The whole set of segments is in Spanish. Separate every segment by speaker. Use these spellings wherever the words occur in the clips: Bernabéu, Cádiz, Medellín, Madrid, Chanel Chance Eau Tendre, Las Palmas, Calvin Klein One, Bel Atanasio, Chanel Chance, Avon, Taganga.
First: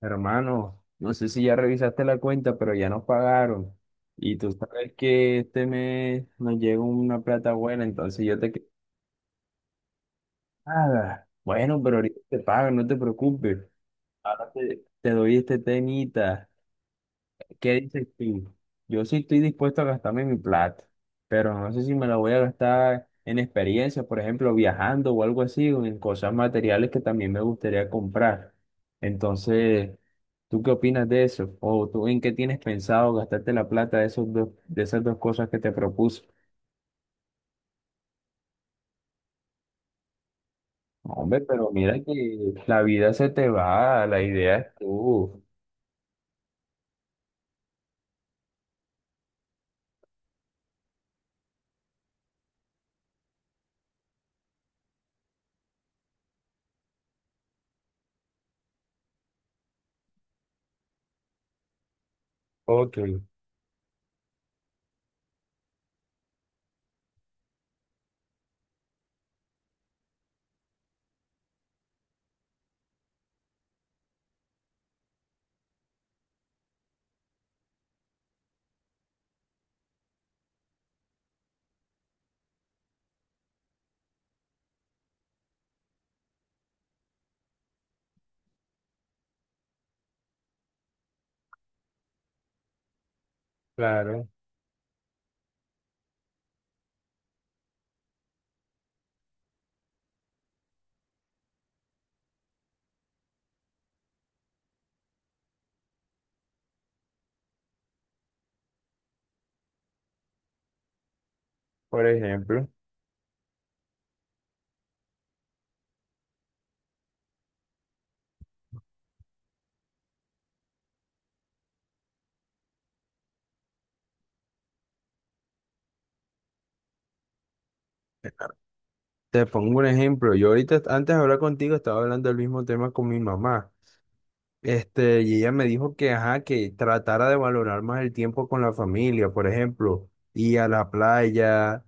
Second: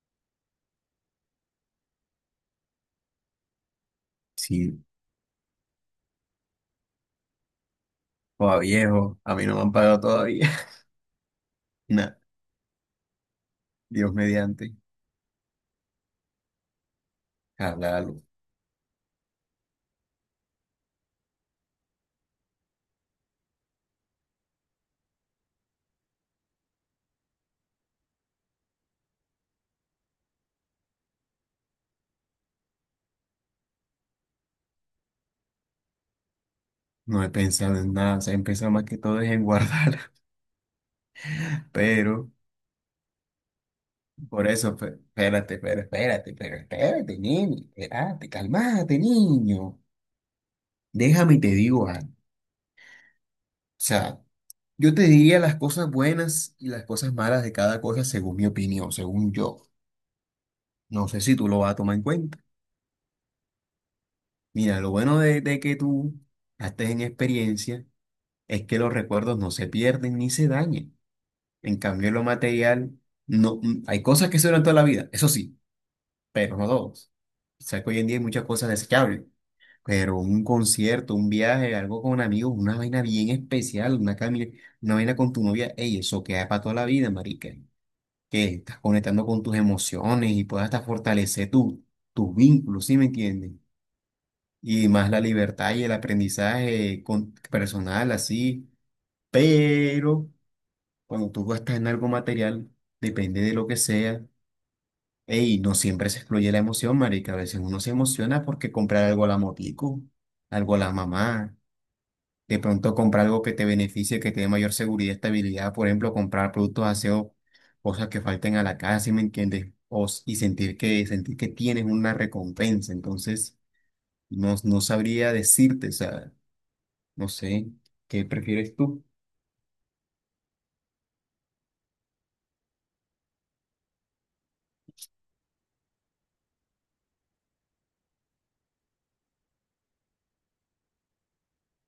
Speaker 1: Hermano, no sé si ya revisaste la cuenta, pero ya nos pagaron. Y tú
Speaker 2: Sí,
Speaker 1: sabes que este mes nos llega una plata buena, entonces yo te
Speaker 2: joda
Speaker 1: quedo
Speaker 2: viejo, a mí no me han pagado todavía.
Speaker 1: nada. Bueno, pero
Speaker 2: Nah,
Speaker 1: ahorita te pago, no te preocupes.
Speaker 2: Dios
Speaker 1: Ahora
Speaker 2: mediante,
Speaker 1: te doy este temita. ¿Qué dices
Speaker 2: háblalo.
Speaker 1: tú? Yo sí estoy dispuesto a gastarme mi plata, pero no sé si me la voy a gastar en experiencias, por ejemplo, viajando o algo así, o en cosas materiales que también me gustaría comprar. Entonces, ¿tú qué opinas de eso? ¿O tú en qué tienes pensado gastarte la plata de esos dos, de esas dos cosas que te propuse?
Speaker 2: No he pensado en nada, o sea, he pensado más que todo es en guardar.
Speaker 1: No, hombre, pero mira
Speaker 2: Pero,
Speaker 1: que la vida se te va, la
Speaker 2: por
Speaker 1: idea es
Speaker 2: eso,
Speaker 1: tú.
Speaker 2: espérate, pero espérate, pero espérate, niño, espérate, calmate, niño. Déjame y te digo algo. O sea, yo te diría las cosas buenas y las cosas malas de cada cosa según mi opinión, según yo. No sé si tú lo vas a tomar en cuenta.
Speaker 1: Ok,
Speaker 2: Mira, lo bueno de que tú estés en experiencia es que los recuerdos no se pierden ni se dañen. En cambio, lo material, no, hay cosas que se duran toda la vida, eso sí, pero no todos. O sea, que hoy en día hay muchas cosas desechables, pero un concierto, un viaje, algo con amigos, una vaina bien especial, una camina, una vaina con tu novia, ey, eso queda para toda la vida, marica. Que estás conectando con tus emociones y puedas hasta fortalecer tus vínculos, ¿sí me entiendes?
Speaker 1: claro.
Speaker 2: Y más la libertad y el aprendizaje con, personal, así. Pero cuando tú gastas en algo material, depende de lo que sea. Ey, no siempre se excluye la emoción, marica. A veces uno se emociona porque comprar algo a la motico, algo a la mamá.
Speaker 1: Por
Speaker 2: De
Speaker 1: ejemplo.
Speaker 2: pronto comprar algo que te beneficie, que te dé mayor seguridad y estabilidad. Por ejemplo, comprar productos de aseo, cosas que falten a la casa, ¿sí me entiendes? Y sentir que tienes una recompensa. Entonces, no, no sabría decirte, o sea, no sé, ¿qué prefieres tú?
Speaker 1: Te pongo un ejemplo. Yo ahorita, antes de hablar contigo, estaba hablando del mismo tema con mi mamá. Y ella me dijo que, ajá, que tratara de valorar más el tiempo con la familia, por ejemplo, ir a la playa,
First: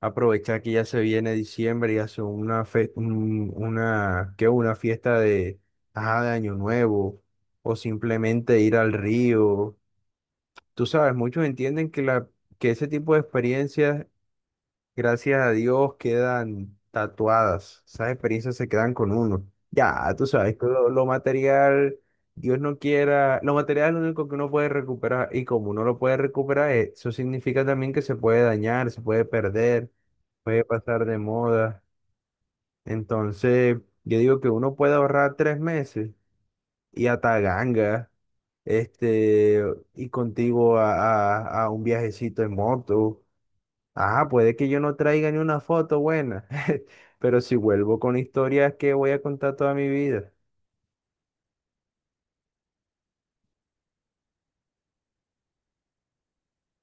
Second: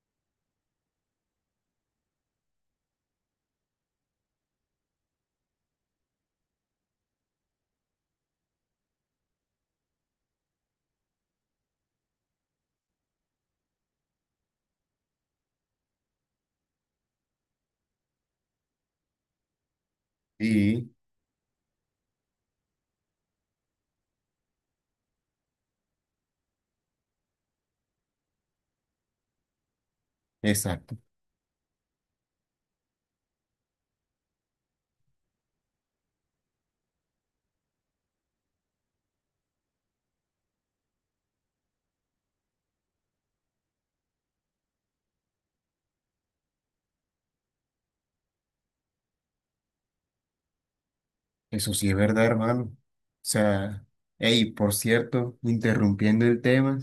Speaker 1: aprovechar que ya se viene diciembre y hace una, ¿qué? Una fiesta de, ajá, de Año Nuevo, o simplemente ir al río. Tú sabes, muchos entienden que que ese tipo de experiencias, gracias a Dios, quedan tatuadas. Esas experiencias se quedan con uno. Ya, tú sabes que
Speaker 2: Y,
Speaker 1: lo material, Dios no quiera, lo material es lo único que uno puede recuperar y como uno lo puede recuperar, eso significa también que se puede dañar, se puede perder, puede
Speaker 2: exacto.
Speaker 1: pasar de moda. Entonces, yo digo que uno puede ahorrar 3 meses y a Taganga, este, y contigo a, a un viajecito en moto. Ah, puede que yo no traiga ni una foto buena, pero si vuelvo con historias que voy a contar toda mi vida.
Speaker 2: Eso sí es verdad, hermano. O sea, hey, por cierto, interrumpiendo el tema,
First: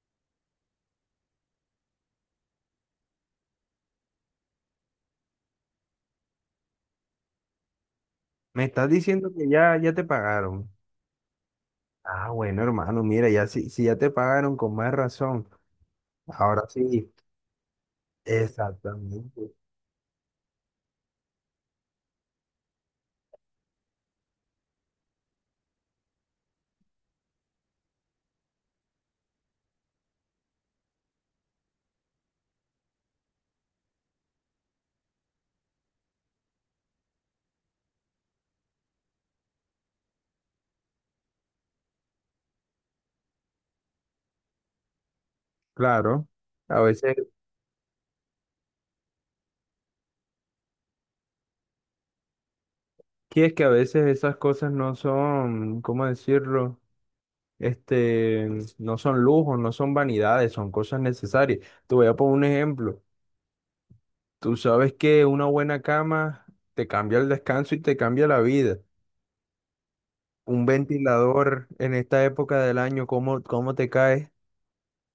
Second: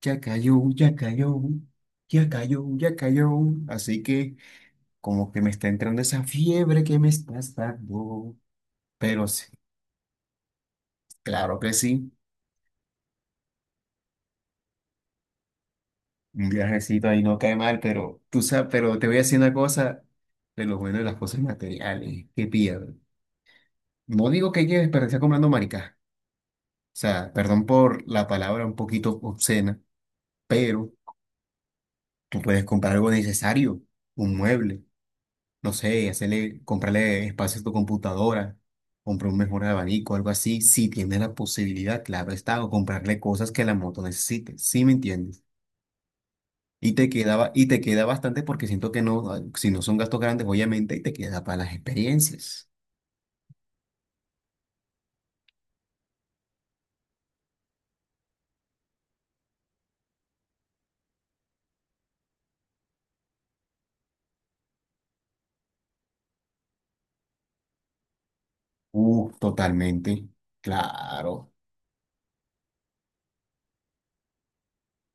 Speaker 2: ya cayó, ya cayó, ya cayó, ya cayó. Así que como que me está entrando esa fiebre que me estás dando.
Speaker 1: Me estás
Speaker 2: Pero
Speaker 1: diciendo
Speaker 2: sí,
Speaker 1: que ya te pagaron.
Speaker 2: claro que sí,
Speaker 1: Ah, bueno, hermano, mira, si ya te pagaron, con más razón.
Speaker 2: un
Speaker 1: Ahora
Speaker 2: viajecito
Speaker 1: sí,
Speaker 2: ahí no cae mal, pero tú sabes, pero te voy a decir una
Speaker 1: exactamente.
Speaker 2: cosa de lo bueno de las cosas materiales, que pilla. No digo que lleves, pero está comprando maricas. O sea, perdón por la palabra un poquito obscena, pero... Tú puedes comprar algo necesario, un mueble, no sé, hacerle, comprarle espacio a tu computadora, comprar un mejor abanico, algo así, si tienes la posibilidad, claro está, o comprarle cosas que la moto necesite, ¿sí me entiendes?
Speaker 1: Claro, a
Speaker 2: Y te
Speaker 1: veces,
Speaker 2: quedaba, y te queda bastante porque siento que no, si no son gastos grandes, obviamente, y te queda para las experiencias.
Speaker 1: que es que a veces esas cosas no son, ¿cómo decirlo? Este, no son lujos, no son vanidades, son cosas necesarias. Te voy a poner un ejemplo. Tú sabes que una buena cama te cambia el descanso y te cambia la vida.
Speaker 2: Totalmente,
Speaker 1: Un
Speaker 2: claro.
Speaker 1: ventilador en esta época del año, ¿cómo te caes?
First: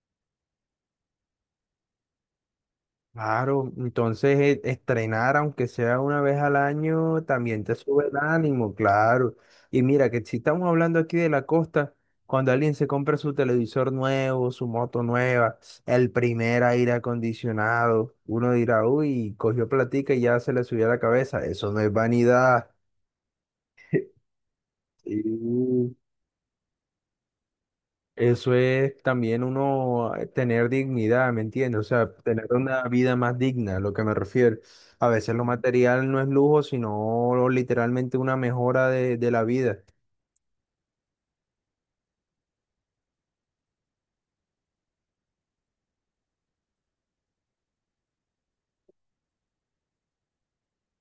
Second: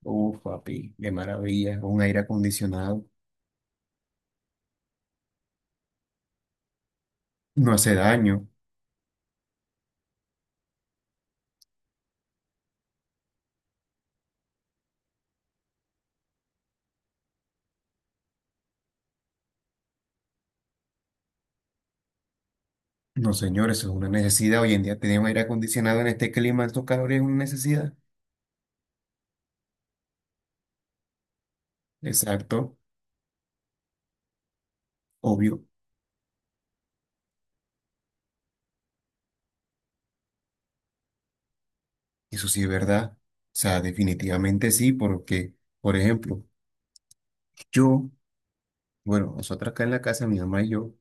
Speaker 2: Uf, papi, qué maravilla, un aire acondicionado,
Speaker 1: Claro, entonces estrenar, aunque sea una vez al año, también
Speaker 2: no
Speaker 1: te
Speaker 2: hace
Speaker 1: sube el
Speaker 2: daño.
Speaker 1: ánimo, claro. Y mira, que si estamos hablando aquí de la costa, cuando alguien se compra su televisor nuevo, su moto nueva, el primer aire acondicionado, uno dirá, uy, cogió platica y ya se le subió a la cabeza. Eso no es vanidad.
Speaker 2: No, señores, es una necesidad. Hoy en día tener un aire
Speaker 1: Sí.
Speaker 2: acondicionado en este clima, estos calores es una necesidad.
Speaker 1: Eso es también uno tener dignidad, ¿me entiendes? O sea, tener
Speaker 2: Exacto,
Speaker 1: una vida más digna, lo que me refiero. A veces lo
Speaker 2: obvio.
Speaker 1: material no es lujo, sino literalmente una mejora de la vida.
Speaker 2: Eso sí es verdad. O sea, definitivamente sí, porque, por ejemplo, yo, bueno, nosotros acá en la casa, mi mamá y yo,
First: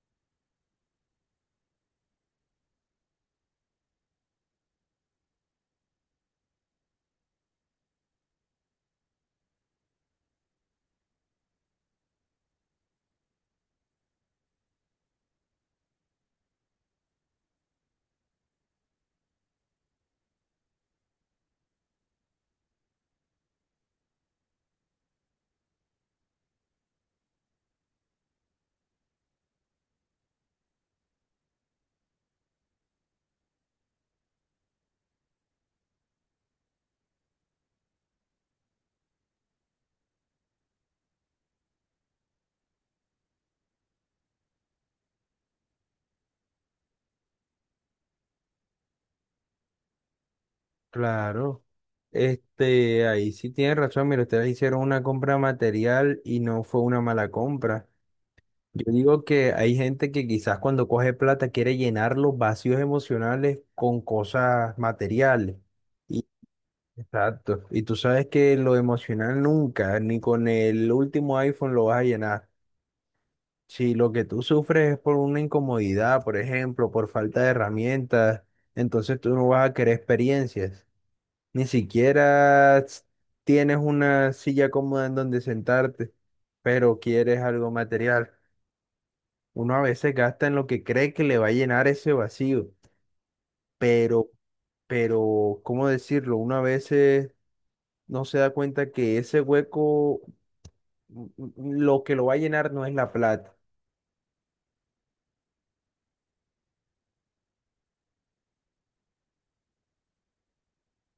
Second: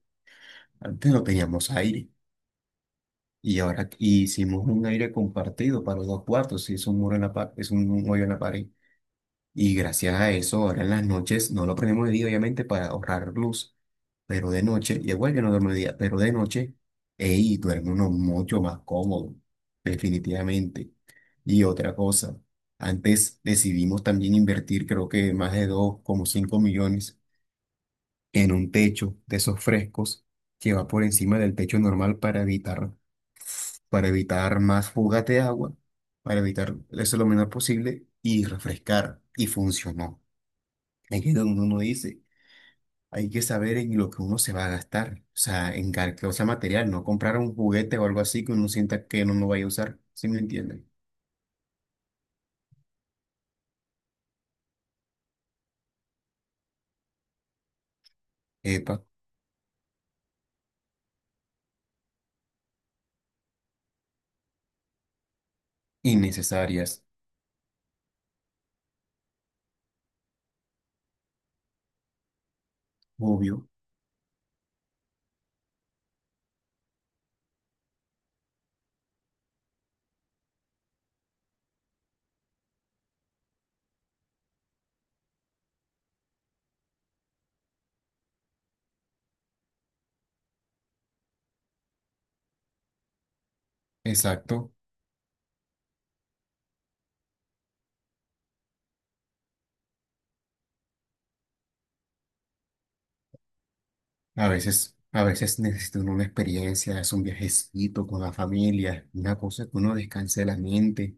Speaker 2: antes no teníamos aire. Y ahora hicimos un aire compartido para los dos cuartos. Sí, es un muro en la pared, es un hoyo en la pared. Y gracias a eso, ahora en las noches, no lo prendemos de día, obviamente, para ahorrar luz, pero de noche, y igual yo no duermo de día, pero de noche, ey, duerme uno mucho más cómodo, definitivamente. Y otra cosa, antes decidimos también invertir, creo que más de 2,5 millones en un techo de esos frescos que va por encima del techo normal para evitar, más fugas de agua, para evitar eso lo menor posible y refrescar. Y funcionó. Aquí que donde uno dice, hay que saber en lo que uno se va a gastar, o sea, material, no comprar un juguete o algo así que uno sienta que no lo vaya a usar, ¿sí me entienden?
Speaker 1: Claro. Ahí sí tienes razón, mira, ustedes hicieron una compra material y no fue una mala compra. Yo
Speaker 2: Epa,
Speaker 1: digo que hay gente que quizás cuando coge plata quiere llenar los vacíos emocionales con cosas materiales.
Speaker 2: innecesarias,
Speaker 1: Exacto. Y tú sabes que lo emocional nunca, ni con el último iPhone lo vas a llenar.
Speaker 2: obvio,
Speaker 1: Si lo que tú sufres es por una incomodidad, por ejemplo, por falta de herramientas, entonces tú no vas a querer experiencias. Ni siquiera s- Tienes una silla cómoda en donde sentarte, pero quieres algo material. Uno a veces gasta en lo que cree que le va a llenar ese vacío, pero,
Speaker 2: exacto.
Speaker 1: pero, ¿cómo decirlo? Uno a veces no se da cuenta que ese hueco, lo que lo va a llenar no es la plata.
Speaker 2: A veces necesita uno una experiencia, es un viajecito con la familia, una cosa que uno descanse la mente,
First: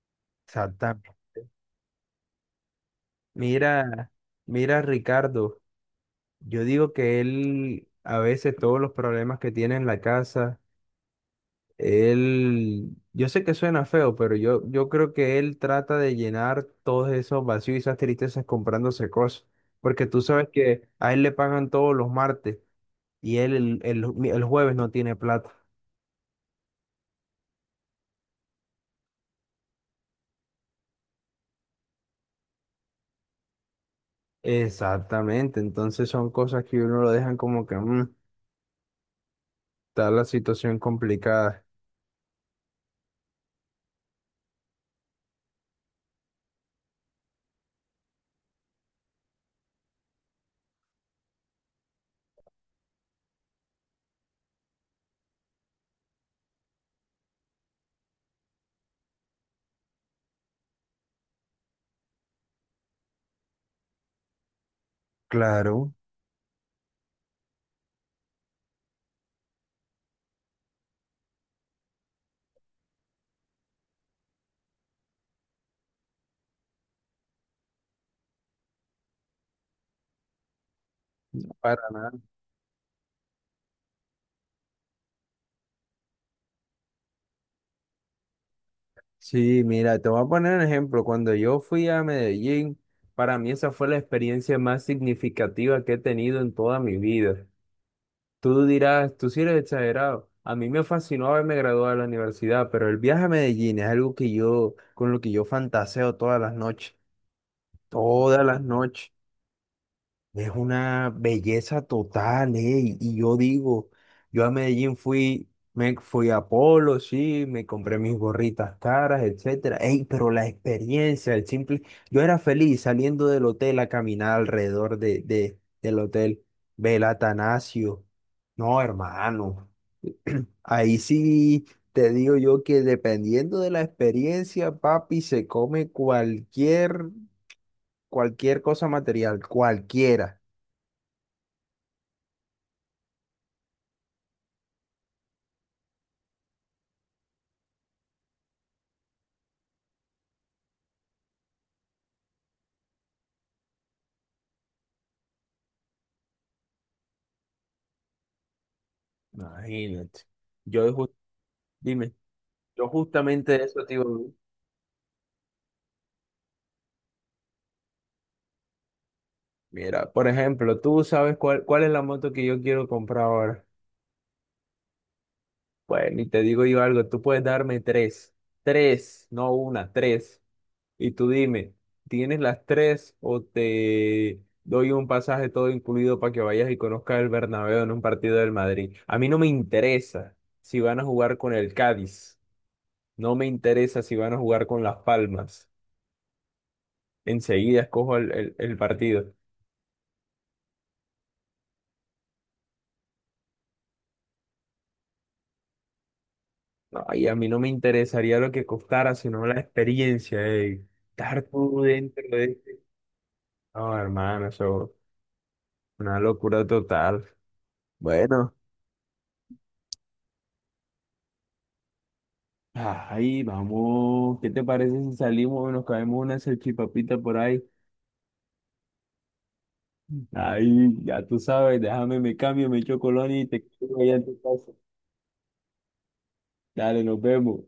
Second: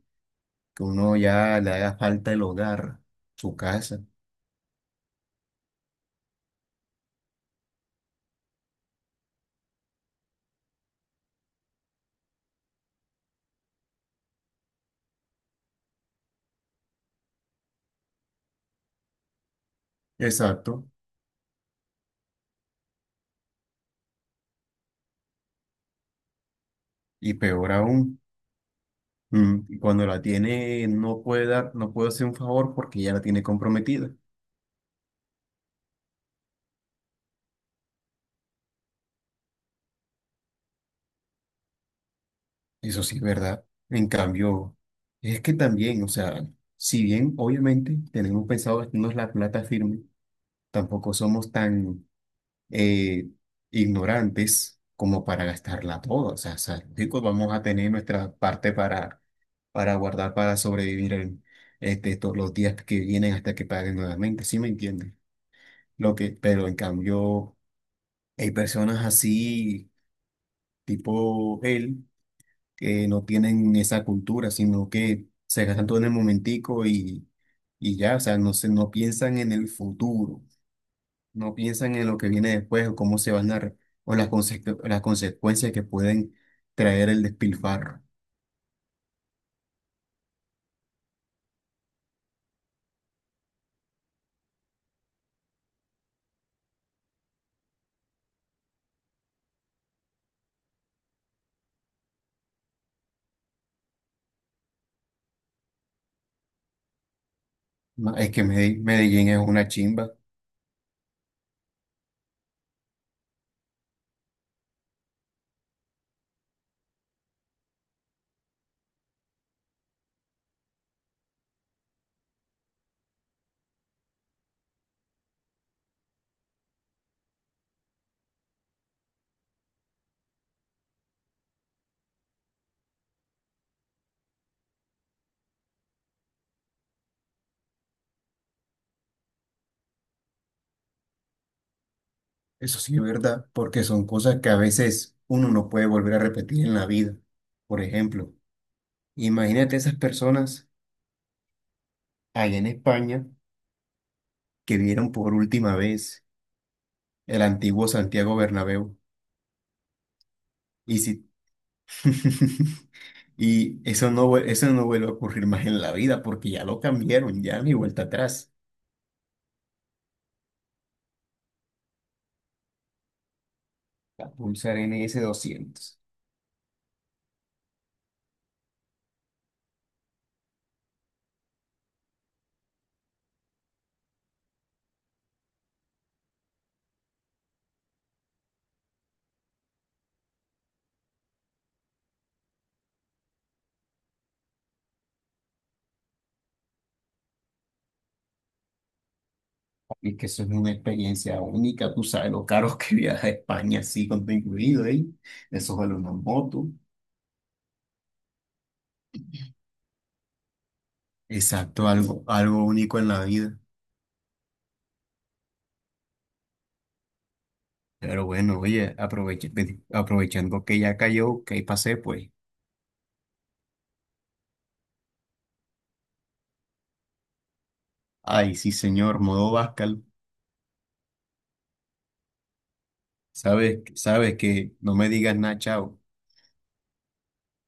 Speaker 2: que
Speaker 1: Exactamente.
Speaker 2: uno ya le haga falta el hogar, su casa,
Speaker 1: Mira, mira, Ricardo, yo digo que él, a veces todos los problemas que tiene en la casa, él, yo sé que suena feo, pero yo creo que él trata de llenar todos esos vacíos y esas tristezas comprándose cosas, porque tú sabes
Speaker 2: exacto.
Speaker 1: que a él le pagan todos los martes y el jueves no tiene plata.
Speaker 2: Y peor aún. Y cuando la tiene, no puede dar, no puede hacer un favor porque ya la tiene comprometida.
Speaker 1: Exactamente, entonces son cosas que uno lo dejan como que mm, está la situación complicada.
Speaker 2: Eso sí es verdad. En cambio, es que también, o sea, si bien obviamente tenemos pensado gastarnos la plata firme, tampoco somos tan eh, ignorantes como para gastarla toda. O sea, chicos, vamos a tener nuestra parte para, guardar, para sobrevivir en, este, todos los días que vienen hasta que paguen nuevamente. ¿Sí me entienden?
Speaker 1: Claro,
Speaker 2: Lo que, pero en cambio. Hay personas así, tipo él, que no tienen esa cultura, sino que se gastan todo en el momentico y, no piensan en el futuro, no
Speaker 1: para
Speaker 2: piensan en lo
Speaker 1: nada.
Speaker 2: que viene después o cómo se van o las consecuencias que pueden traer el despilfarro.
Speaker 1: Sí, mira, te voy a poner un ejemplo. Cuando yo fui a Medellín, para mí esa fue la experiencia más significativa que he tenido en toda mi vida. Tú dirás, tú sí eres exagerado. A mí me fascinó haberme graduado de la universidad, pero el viaje a Medellín es algo que yo, con lo que yo fantaseo todas las noches,
Speaker 2: Es que
Speaker 1: todas las noches.
Speaker 2: Medellín es una chimba,
Speaker 1: Es una belleza total, ¿eh? Y yo digo, yo a Medellín fui, me fui a Polo, sí, me compré mis gorritas caras, etcétera. Ey, pero la experiencia, el simple, yo era feliz saliendo del hotel a caminar alrededor del hotel Bel Atanasio. No, hermano, ahí sí te digo yo que dependiendo de la experiencia, papi, se come cualquier cosa material, cualquiera.
Speaker 2: eso sí es verdad, porque son cosas que a veces uno no puede volver a repetir en la vida. Por ejemplo, imagínate esas personas allá en España que vieron por última vez el antiguo Santiago Bernabéu.
Speaker 1: Imagínate. Yo,
Speaker 2: Y
Speaker 1: ju-
Speaker 2: si...
Speaker 1: dime, yo justamente de eso te iba.
Speaker 2: Eso no vuelve a ocurrir más en la vida porque ya lo cambiaron, ya ni vuelta atrás.
Speaker 1: Mira, por ejemplo, tú sabes cuál es la moto que yo quiero comprar ahora.
Speaker 2: La Pulsar NS 200.
Speaker 1: Bueno, y te digo yo algo, tú puedes darme tres, no una, tres. Y tú dime, ¿tienes las tres o te doy un pasaje todo incluido para que vayas y conozcas el Bernabéu en un partido del Madrid? A mí no me interesa si van a jugar con el Cádiz, no me interesa si van a jugar con Las Palmas. Enseguida escojo el partido.
Speaker 2: Y que eso es una experiencia única, tú sabes lo caro que viaja a España así con todo incluido, ¿eh? Eso vale una moto.
Speaker 1: No, y a mí no me interesaría lo que costara, sino la experiencia de estar tú
Speaker 2: Exacto, algo,
Speaker 1: dentro de
Speaker 2: algo
Speaker 1: este.
Speaker 2: único en la vida.
Speaker 1: No, hermano, eso una locura total.
Speaker 2: Pero
Speaker 1: Bueno,
Speaker 2: bueno, oye, aprovechando que ya cayó, que ahí pasé, pues.
Speaker 1: ay, vamos. ¿Qué te parece si salimos y nos caemos una salchipapita por ahí?
Speaker 2: Ay, sí, señor, modo Bascal.
Speaker 1: Ay, ya tú sabes, déjame, me cambio, me echo colonia y te
Speaker 2: Sabes,
Speaker 1: quedo allá en
Speaker 2: sabes
Speaker 1: tu casa.
Speaker 2: que no me digas nada, chao.
Speaker 1: Dale, nos vemos.